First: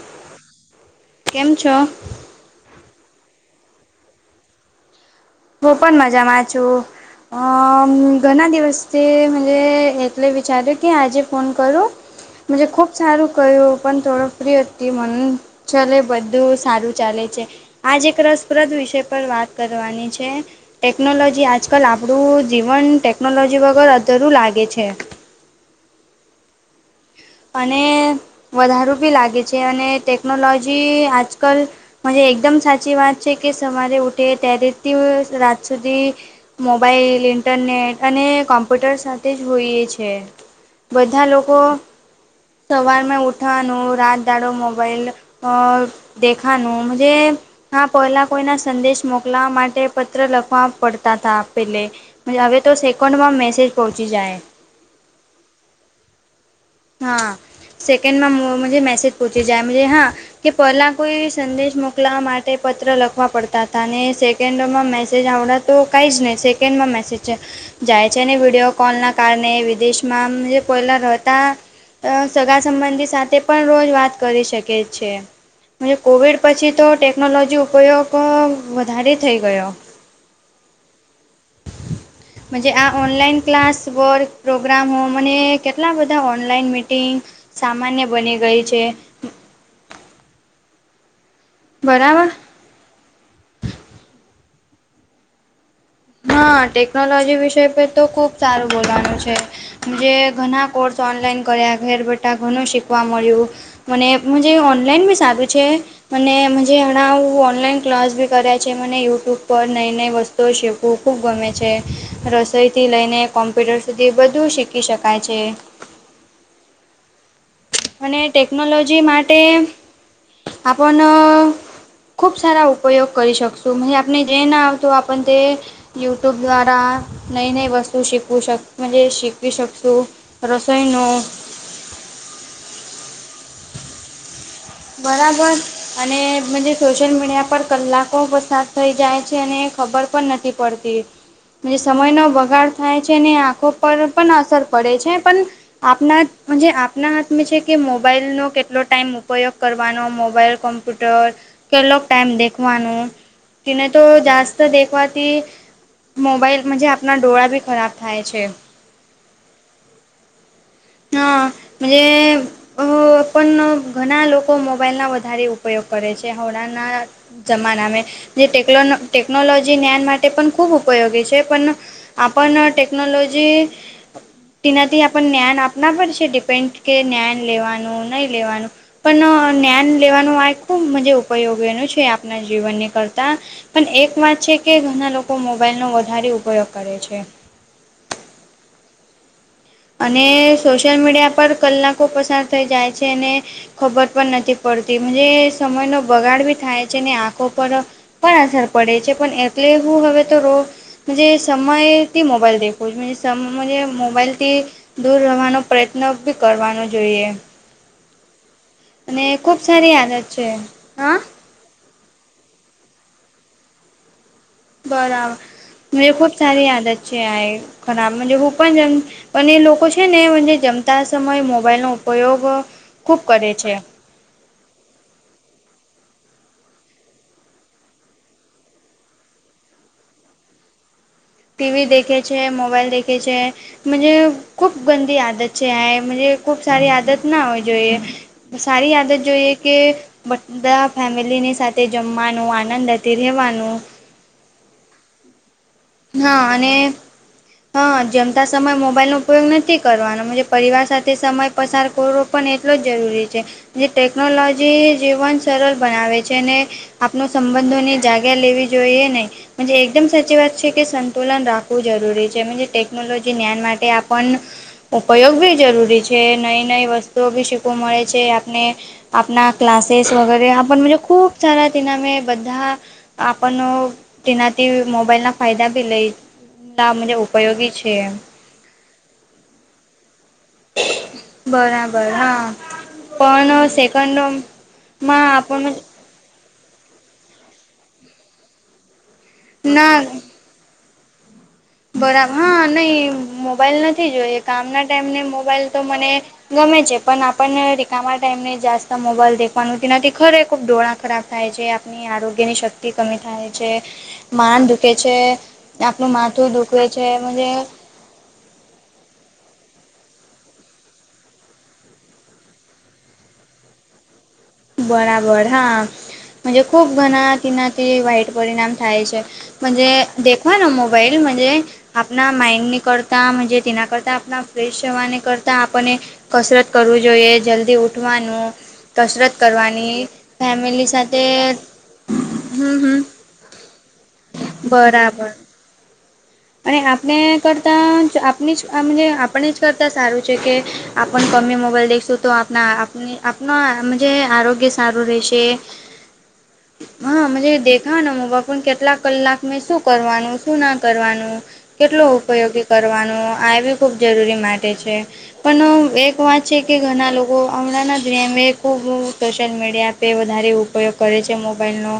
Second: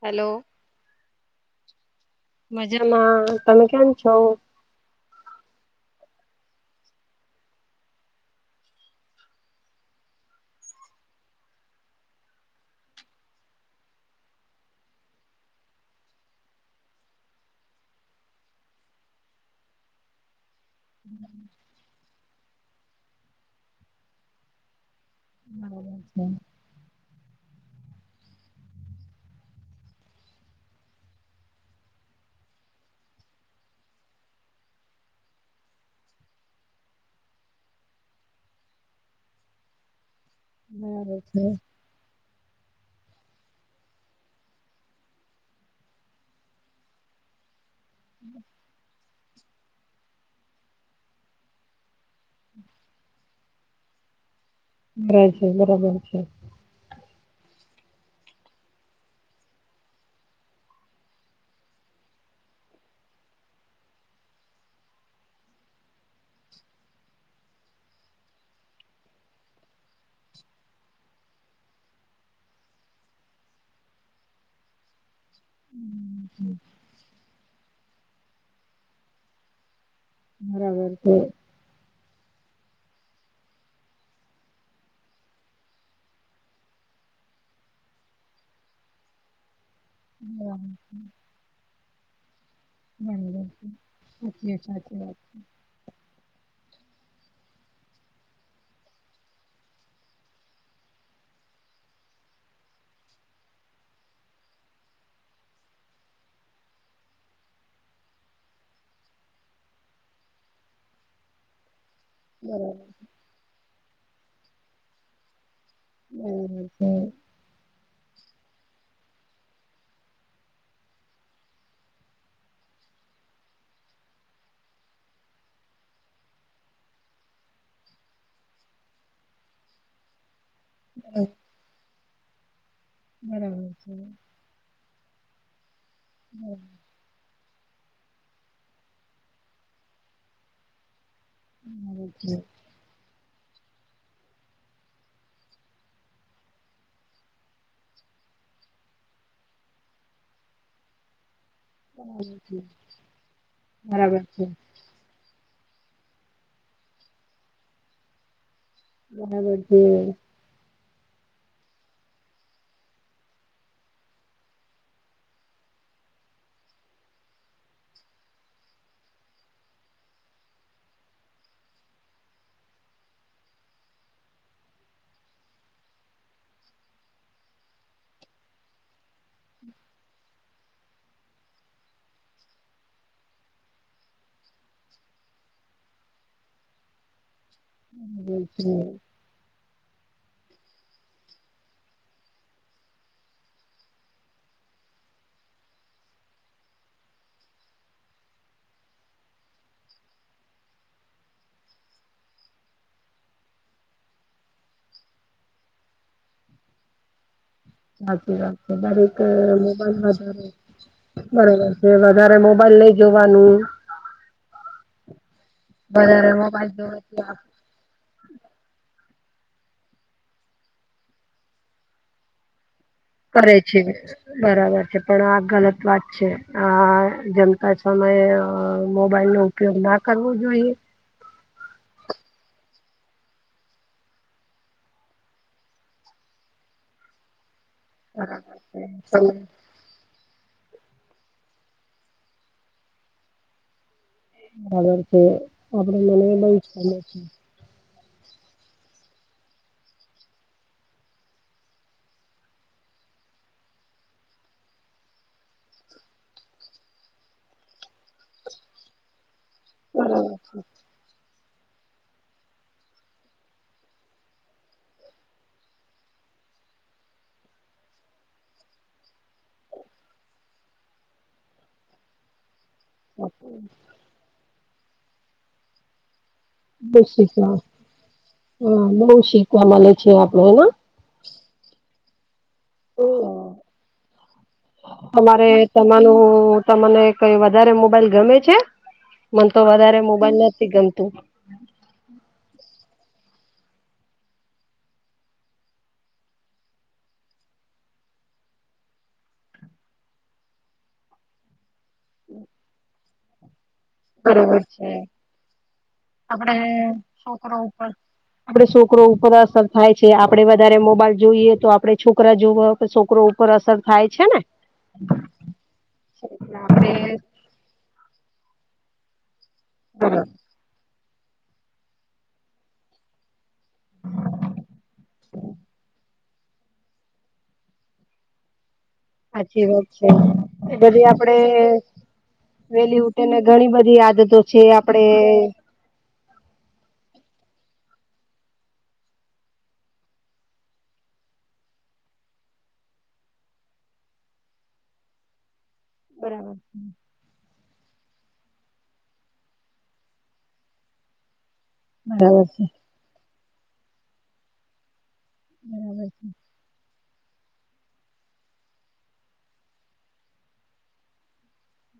Hello કેમ છો? મજામાં તમે કેમ છો? હું પણ મજામાં છું અ ઘણા દિવસથી મને એટલે વિચાર્યું કે આજે ફોન કરું મજ ખૂબ સારું કહ્યું પણ થોડ ફ્રી હતી મન ચલે બધું સારું ચાલે છે આજ એક રસપ્રદ વિષય પર વાત કરવાની છે છે ટેકનોલોજી આજકાલ આપણું જીવન ટેકનોલોજી વગર અધરું લાગે છે [inaudible] અને વધારું બી લાગે છે અને ટેકનોલોજી આજકાલ મજે એકદમ સાચી વાત છે કે સવારે ઉઠે ત્યારેથી રાત સુધી મોબાઈલ ઇન્ટરનેટ અને કોમ્પ્યુટર સાથે જ હોઈએ છે બરાબર બધા છે. લોકો સવાર મેં ઉઠવાનું રાત દાડો મોબાઈલ દેખાનું જે હા પહેલા કોઈના સંદેશ મોકલવા માટે પત્ર લખવા પડતા હતા પેલે હવે તો સેકન્ડમાં મેસેજ પહોંચી જાય બ છે બરાબર છે હા સેકન્ડમાં મજે મેસેજ પૂછી જાય મજે હા કે પહેલા કોઈ સંદેશ મોકલવા માટે પત્ર લખવા પડતા હતા ને સે સેકન્ડમાં મેસેજ આવડાં તો કાંઈ જ નહીં સેકન્ડમાં મેસેજ જાય છે ને વિડીયો કોલ ના કારણે વિદેશમાં જે પલા રહેતા સગા સંબંધી સાથે પણ રોજ વાત કરી શકે છે મજ કોવિડ પછી તો ટેકનોલોજી ઉપયોગ વધારે થઈ ગયો બરાબર છે મજે આ ઓનલાઈન ક્લાસ વર્ક પ્રોગ્રામ હો મને કેટલા બધા ઓ નલાઈન મિટિંગ સામાન્ય બની ગઈ છે હમ બરાબર બબર છે સાચી સાચી વાત છે હા ટેકનોલોજી વિષય પર તો ખુબ સારું બોલવાનું છે જે ઘણા કોર્સ ઓનલાઈન કર્યા ઘેર બેઠા ઘણું શીખવા મળ્યું મને મ જે ઓનલાઈન બી સારૂ છે મને મજે ઘણાં ઓનલાઈન ક્લાસ બી કર્યા છે મને યુટ્યુબ પર નઈ નઈ વસ્તુઓ સીફ્ ખ ખૂબ ગમે છે બરાબર રસોઈથી લઈને કોમ્પ્યુટર સુધી બધું શીખી શકાય છે હમ [inaudible] અને ટેકનોલોજી માટે આપણ ખૂબ સારા ઉપયોગ કરી શકશું મ આપને જે ના આવતું આપને તે યુટ્યુબ દ્વારા નઈ નઈ વસ્તુ શિકવું શક મજ શિકવી શકશું રસોઈનું બરાબર છે બરાબર, અને સ સોશિયલ મીડિયા પર કલાકો પરસદ થઈ જાય છે અને ખબર પણ નથી પડતી. બરાબર સમયનો છે વગાડ થાય છે ને આંખો પર પણ અસર પડે છે પણ આપના આપના હાથમાં છે કે મોબાઈલનો કેટલો ટાઈમ ઉપયોગ કરવાનો મોબાઈલ કોમ્પ્યુટર. કેટલોક બરાબર છે. બરાબર ટાઈમ છે બરાબર છે દેખવાનો, તેને તો બરાબર છે જાસ્ત દેખવાથી મોબાઈલ મજ આપના ડોળા બી ખરાબ થાય છે. બણા બી. હા મજે અ પણ ઘણા લોકો મોબાઈલ ના વધારે ઉપયોગ કરે છે હાવડાના જમાનામે, જેટે ટેકનોલોજી જ્ઞાન માટે પણ ખૂબ ઉપયોગી છે, પણ આપ ટેકનોલોજી તનાથી આપ જ્ાન આપ ના પડ છે ડિપેન્ડ કે જ્ઞાન લેવાનું નહીં લેવાનું. પણ જ્ઞાન લેવાનું આ ખૂબ મજ ઉપયોગીનું છે આપણા જીવનની કરતા. પણ એક વાત છે કે ઘણા લોકો મોબાઈલનો વધારે ઉપયોગ કરે છે. બ છે [unintelligible] અને સોશિયલ મીડિયા પર કલાકો પસાર થઈ જાય છે અને. ખબર પણ નથી પડતી સમય નો બગાડ ભી થાય છે ને આંખો પર પણ અસર પડે છે પણ એટલે હું હવે તો રો જ સમય હતી મોબાઈલ દેખું છ સમજ મોબાઈલ થી દૂર રહેવાનો પ્રયત્ન બી કરવાનો જોઈએ. સાચી રાત છે દરેક અને ખૂબ સારી મોબાઈલ આદત વધારે છે હા બરોબર. એ વધારે મોબાઈલ લઈ જોવાનું. બરાબર, વધારે ખુબ સારી મોબાઈલ આદત છે જોવાથી આ ખરાબજ હું પણ જેમ પણ એ લોકો છે ને જમતા સમયે મોબાઈલ નો ઉપયોગ કરે છે. બરાબર છે પણ આ ગલત વાત છે આ જમતા સમયે મોબાઈલ નો ઉપયોગ ના કરવો જોઈએ. ટીવી દેખે છે મોબાઈલ દેખે છે. મુજે ખૂબ ગંદી આદત છે આજ ખૂબ સારી આદત ના હોય જોઈએ, બરાબર છે સારી આદત તમે જોઈએ. કે, બધા ફેમિલીની સાથે જમવાનું આનંદથી રહેવાનું. અર કે. [unintelligible] હા અને હા જમતા સમય મોબાઈલનો ઉપયોગ નથી કરવાનો પરિવાર સાથે સમય પસાર કરો. પણ એટલો જ જરૂરી છે જે ટેકનોલોજી જીવન સરળ બનાવે છે અને આપનો સંબંધોની જાગ્યા લેવી જોઈએ નહી એકદમ બરાબર સાચી વાત છે સંતુલન રાખવું જરૂરી છે, મનજે ટેકનોલોજી જ્ઞાન માટે આપણ ઉપયોગ બી જરૂરી છે, નઈ નઈ વસ્તુઓ બી શીખવા મળે છે આપને આપણા ક્લાસેસ વગેરે [unintelligible] ખૂબ સારા તેના મે બધા છે આપણનો તેનાથી મોબાઈલના ફાયદા બી લઈ ના બહુ મુજબ શીખવા, ઉપયોગી છે હા બહુ શીખવા મળે છે આપડે એને બરાબર હા પણ સેકન્ડમાં આપણ હલો તમને કઈ વધારે મોબાઈલ ગમે છે, મને તો ના વધારે મોબાઈલ નથી ગમતું. બરાબર હા નઈ મોબાઈલ નથી જોઈએ, કામના ટાઈમને મોબાઈલ તો મને ગમે છે પણ આપણને રિકામા ટાઈમ ને જાસ્ત મોબાઈલ દેખવાનું નથી ખરે ખુબ દોળ ખરાબ થાય છે, આપની આરોગ્યની શક્તિ કમી થાય છે. માન દુખે છે આપણું માન આપડે છોકરા ઉપર આપડે છોકરો ઉપર અસર થાય છે આપડે વધારે મોબાઈલ જોઈએ તો આપડે છોકરા જોવા છોકરો ઉપર અસર થાય છે ને બરાબર હા ખુબ આપડે ઘણા તેનાથી વાઈટ પરિણામ થાય છે. મજે દેખવાનો મોબાઈલ મજે આપણા માઇન્ડ ની કરતાજ મજે તેના કરતાં આપણા ફ્રેશ જવાને કરતાં આપણને કસરત કરવું જોઈએ જલ્દી ઉઠવાનું કસરત સાચી વાત કરવાની છે એ ફેમિલી બધી સાથે આપડે હમ હમ વેલી ઉઠી ને ઘણી બધી આદતો છે આપડે બરાબર અને આપણે કરતા આપને જ આપને જ કરતા સારું છે કે આપણ ગમે મોબાઈલ દેખશું તો આપણા આપ આપણા જે આરોગ્ય સારું રહેશે બરાબર. હા મુજે દેખા ને મોબાઈલ કેટલાક કલાક મેં શું કરવાનું શું ના કરવાનું. કેટલો બરાબર ઉપયોગી કરવાનું આ બી ખૂબ જરૂરી માટે છે પણ છે એક વાત છે. કે ઘણા લોકો હમણાંના દુનિયામે ખૂબ સોશિયલ મીડિયા પે વધારે ઉપ ઉપયોગ કરે છે મોબાઈલનો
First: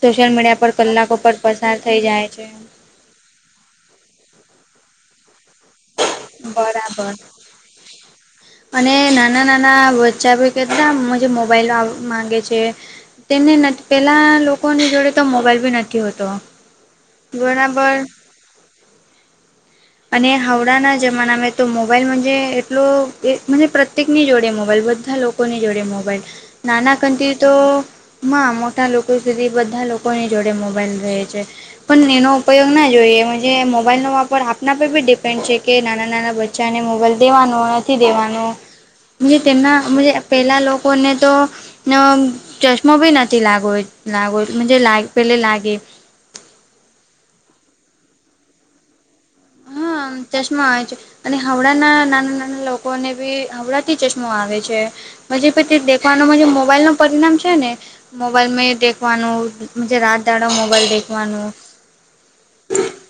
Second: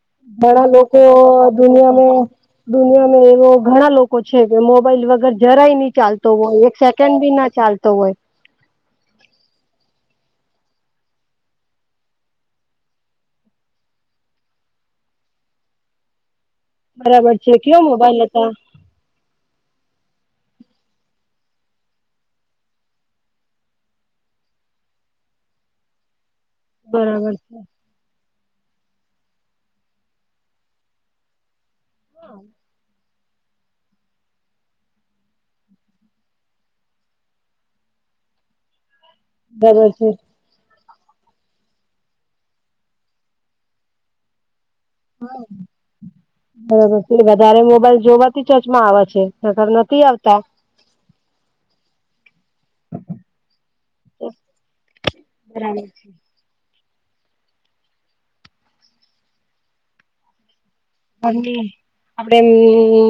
સોશિયલ મીડિયા પર બરાબર છે ઘણા લોકો કલાકો પર પસાર થઈ દુનિયામાં જાય છે. દુનિયામાં એવો ઘણા લોકો છે કે મોબાઈલ વગર જરાય નહી ચાલ તો હોય એક બરાબર સેકન્ડ બી ના ચાલતો હોય. અને નાના નાના વચ્ચા ભી કેટલા મુજે મોબાઈલો માંગે છે. તેમને નથ પહેલાં લોકોની જોડે તો મોબાઈલ બી નથી હોતો. છે કયો બરાબર મોબાઈલ હતા અને હાવડાના જમાનામાં તો મોબાઈલ મુજે એટલો જે પ્રતે પ્રતીક ની જોડે મોબાઈલ બધા લોકોની જોડે મોબાઈલ નાના બરાબર કંતતી તો છે માં મોટા લોકો સુધી બધા લોકોની જોડે મોબાઈલ રહે છે. પણ એનો ઉપયોગ ના જોઈએ જે મોબાઈલનો વાપર આપના પર બી ડિપેન્ડ છે કે નાના નાના બચ્ચાને મોબાઈલ દેવાનો નથી દેવાનો મુજે તેમના બરાબર છે મુજે. પહેલાં લોકોને તો ચશ્મો બી નથી લાગ લાગો લાગ પેલે લાગે બરાબર છે વધારે મોબાઈલ જોવાથી ચર્ચમાં આવે છે. કસર નથી હા આવ. ચશ્મા આવે છે અને હાવડાના નાના નાના લોકોને બી હાવડાથી ચશ્મા આવે છે. પ તે દખવાનુંનો મોબાઈલ નો પરિણામ છે ને મોબાઈલ મેં દેખવાનું રાત દાડ મોબાઈલ દેખ આપડે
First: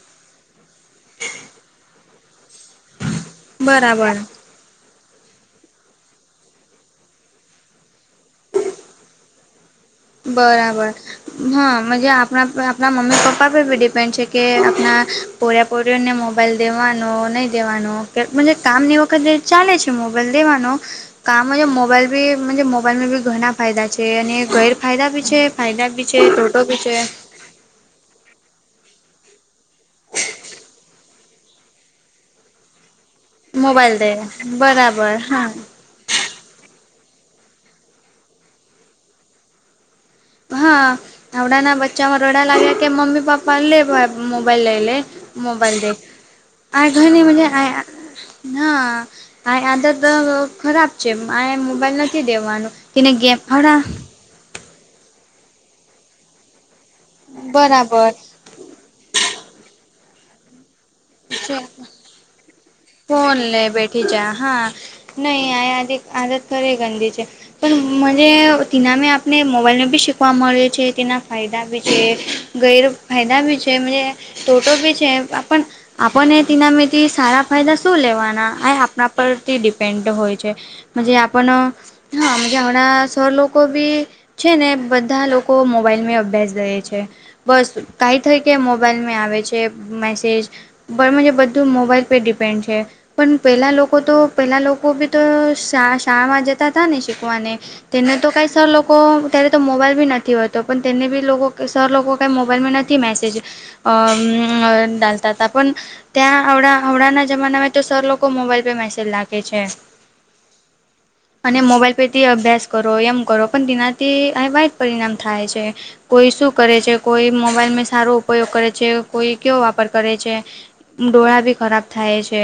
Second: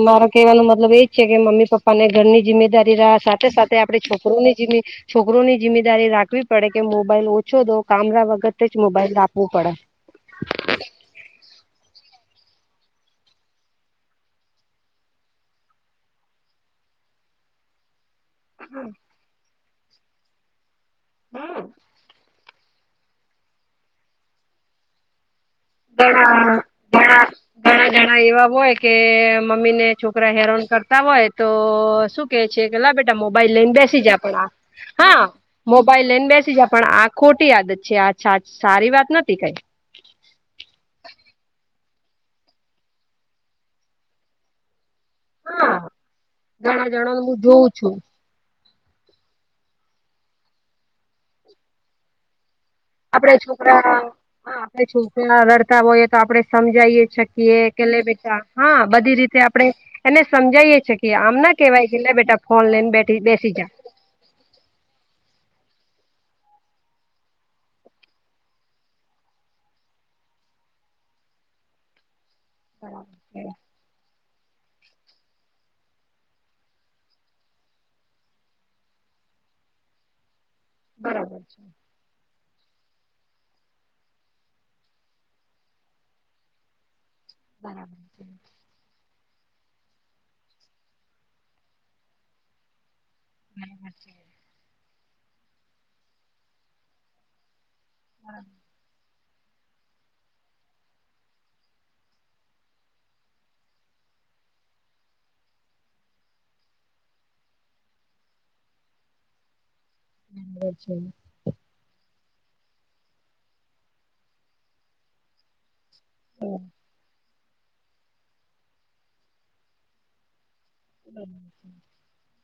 મારો કહેવાનો મતલબ એજ છે કે મમ્મી પપ્પા ને ઘરની જીમે કરી રહયા સાથે સાથે આપડે બરાબર છોકરોની જે છોકરો ની જિમ્મેદારી રાખવી પડે કે મોબાઈલ ઓછો દો કામડા વગતે જ મોબાઈલ રાખવું પડે બરાબર. હા આપણા આપણા મમ્મી પપ્પા પરી ડિપેન્ડ છે કે આપણા. પર્યા પોર્યોને મોબાઈલ દેવાનો નહીં દેવાનો કામ ની વખત ચાલે છે મોબાઈલ દેવાનો કામ મોબાઈલ બી મોબાઈલમાં બી ઘણા ફાયદા છે અને ગેરફાયદા બી છે. ફાયદા બી છે ઘણા ટોટો ભી છે. ઘણા ઘણા જણા એવા હોય કે મમ્મી ને છોકરા હેરાન કરતા હોય તો શું છે કે લ બેટા મોબાઈલ લઈને બેસી જાય આપ હા મો ભાઈ લઈને બેસી જ પણ આ ખોટી આદત છે આ સારી વાત નથી કાઈ હા હડા ના બચ્ચા માં રડા લાગ્યા કે મમ્મી પપ્પા લે મોબાઈલ લઈ લે મ હા મોબાઈલ દે આ ઘણા જણાને ઘણીની હું મજ જોઉં આ છું ના આ આદત ખરાબ છે આ મોબાઈલ નથી દેવાનું. આપણે છોકરા આપણે છોકરા રડતા હોઈએ તો આપડે સમજાઈએ શકીએ કે બરાબર બેટા હા બધી રીતે આપડણે એને સમજાયએ છીએ આમ ના કેહેવાય કે લ બેટા ફોન લઈને બેઠ બેસી જા ટી જા હા નહીં આ આદ આદત કરે ગંધીજે પણ મને તિનામે આપને મોબાઈલને બી શીખવા મળે છે તેના ફાયદા બી છે. ગેરફાયદા ભી છેજ ટોટો ભી છે પણ આપણને તેનામેિતથી સારા ફાયદા શું લેવાના આ આપણા પરથી ડિપેન્ડ હોય છે. જેજ આપ હાજ હણા સૌ લોકોકો બી છે ને બધા લોકો મોબાઈલમાં અભ્યાસ દે છે. બસ કાઈ થઈ કે મોબાઈલમાં આવે છે મેસેજ બ જે બધું મોબાઈલ પરે ડિપેન્ડ છે પણ પેલા લોકો તો પેલા લોકો તો શા શાળામાં જતા હતાા ને શીખવાને તેને તો કઈ સર લોકો. અત્યારે તો મોબાઈલ બી નથી હોતો પણ તેને બી લોકો સર લોકો કાંઈ મોબાઈલમાં નથી મેસેજ અ ડાલતા ત પણ ત્યાં આવડાના જમાનામાં તો સર લોકો મોબાઈલ પે મેસેજ લખે છે. [inaudible] અને મોબાઈલ પરથી અભ્યાસ કરો એમ કરો પણ તેનાથી અ વાઈટ પરિણામ થાય છે. કોઈ શું કરે છે કોઈ મોબાઈલમાં સારો ઉપયોગ કરે છે કોઈ કયો વાપર કરે છે. ડોળા ભી ખરાબ થાય છે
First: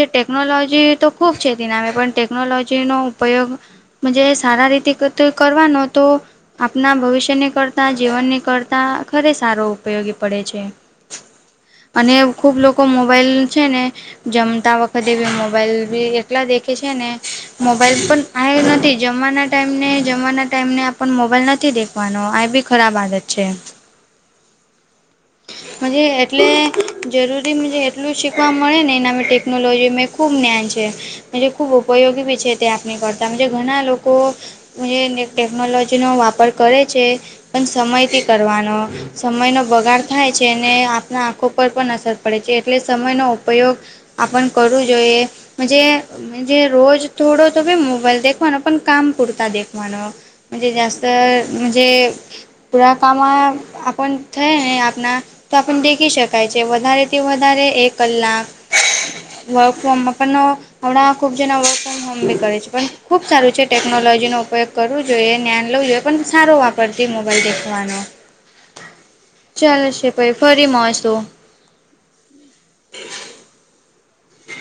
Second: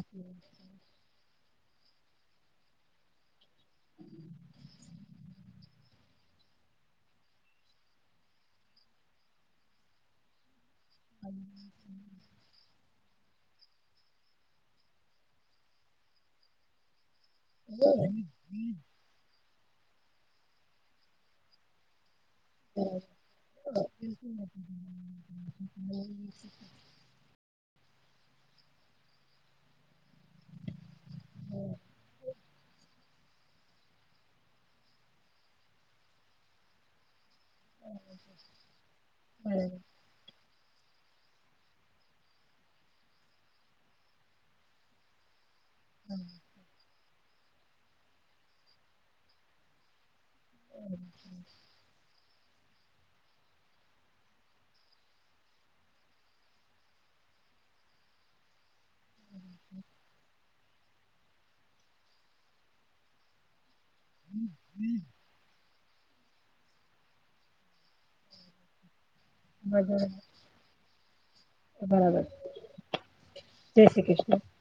જે ટેકનોલોજી તો ખૂબ છેેતી નામે પણ ટેકનોલોજીનો ઉપયોગ. જ સારા રીતે કરવાનો તો આપણા ભવિષ્યની કરતા જીવનની કરતા ખરે સારો ઉપયોગી પડે છે. [inaudible] અને ખૂબ લોકો મોબાઈલ છે ને જમતા વખતે બી મોબાઈલ બી એટલા દેખે છે ને મોબાઈલ પણ આ નથી. જમવાના ટાઈમ ને જમવાના ટાઈમને આપ મોબાઈલ નથી દેખવાનો આ બી ખરાબ આદત છે મજે એટલે [inaudible] જરૂરી મ એટલું જ શીખવા મળે ને એના ટેકનોલોજી ખુબ જ્ઞાન છે. જ ખૂબ ઉપયોગી બી છે તે આપણી કરતા. તજ ઘણા લોકો જે ટેકનોલોજીનો વાપર કરે છે. પણ સમયથી કરવાનો સમયનો બગાડ થાય છેને આપણા આંખો. ઉપ પણ અસર પડે છે એટલે સમયનો ઉપયોગ આપણ કરવો જોઈએ. જજ રોજ થોડો થો ભ મોબાઈલ દેખવાનો પણ કામ પુરતા દેખવાનો. જેજ જસ્ત. જ પૂરા કામ આપણ થઈ ને આપણા તો આપને દેખી શક. શાય છે વધારે થી વધારે એ કલાક. વર્ક ફ્રોમમાં પણ હમણાં ખુબ જણા વર્ક ફ્રોમ હોમ બી કરે છે પણ ખુબ સારું છે. ટેકનોલોજીનો ઉપયોગ કરવો જોઈએ જ્યાઞન લવું જોઈએ. પણ સારો વાપરતી મોબાઈલ દેખવાનો બરાબર ચાલશે પ ફરી મળસું. બરાબર. જય શ્રી કૃષ્ણ. હ.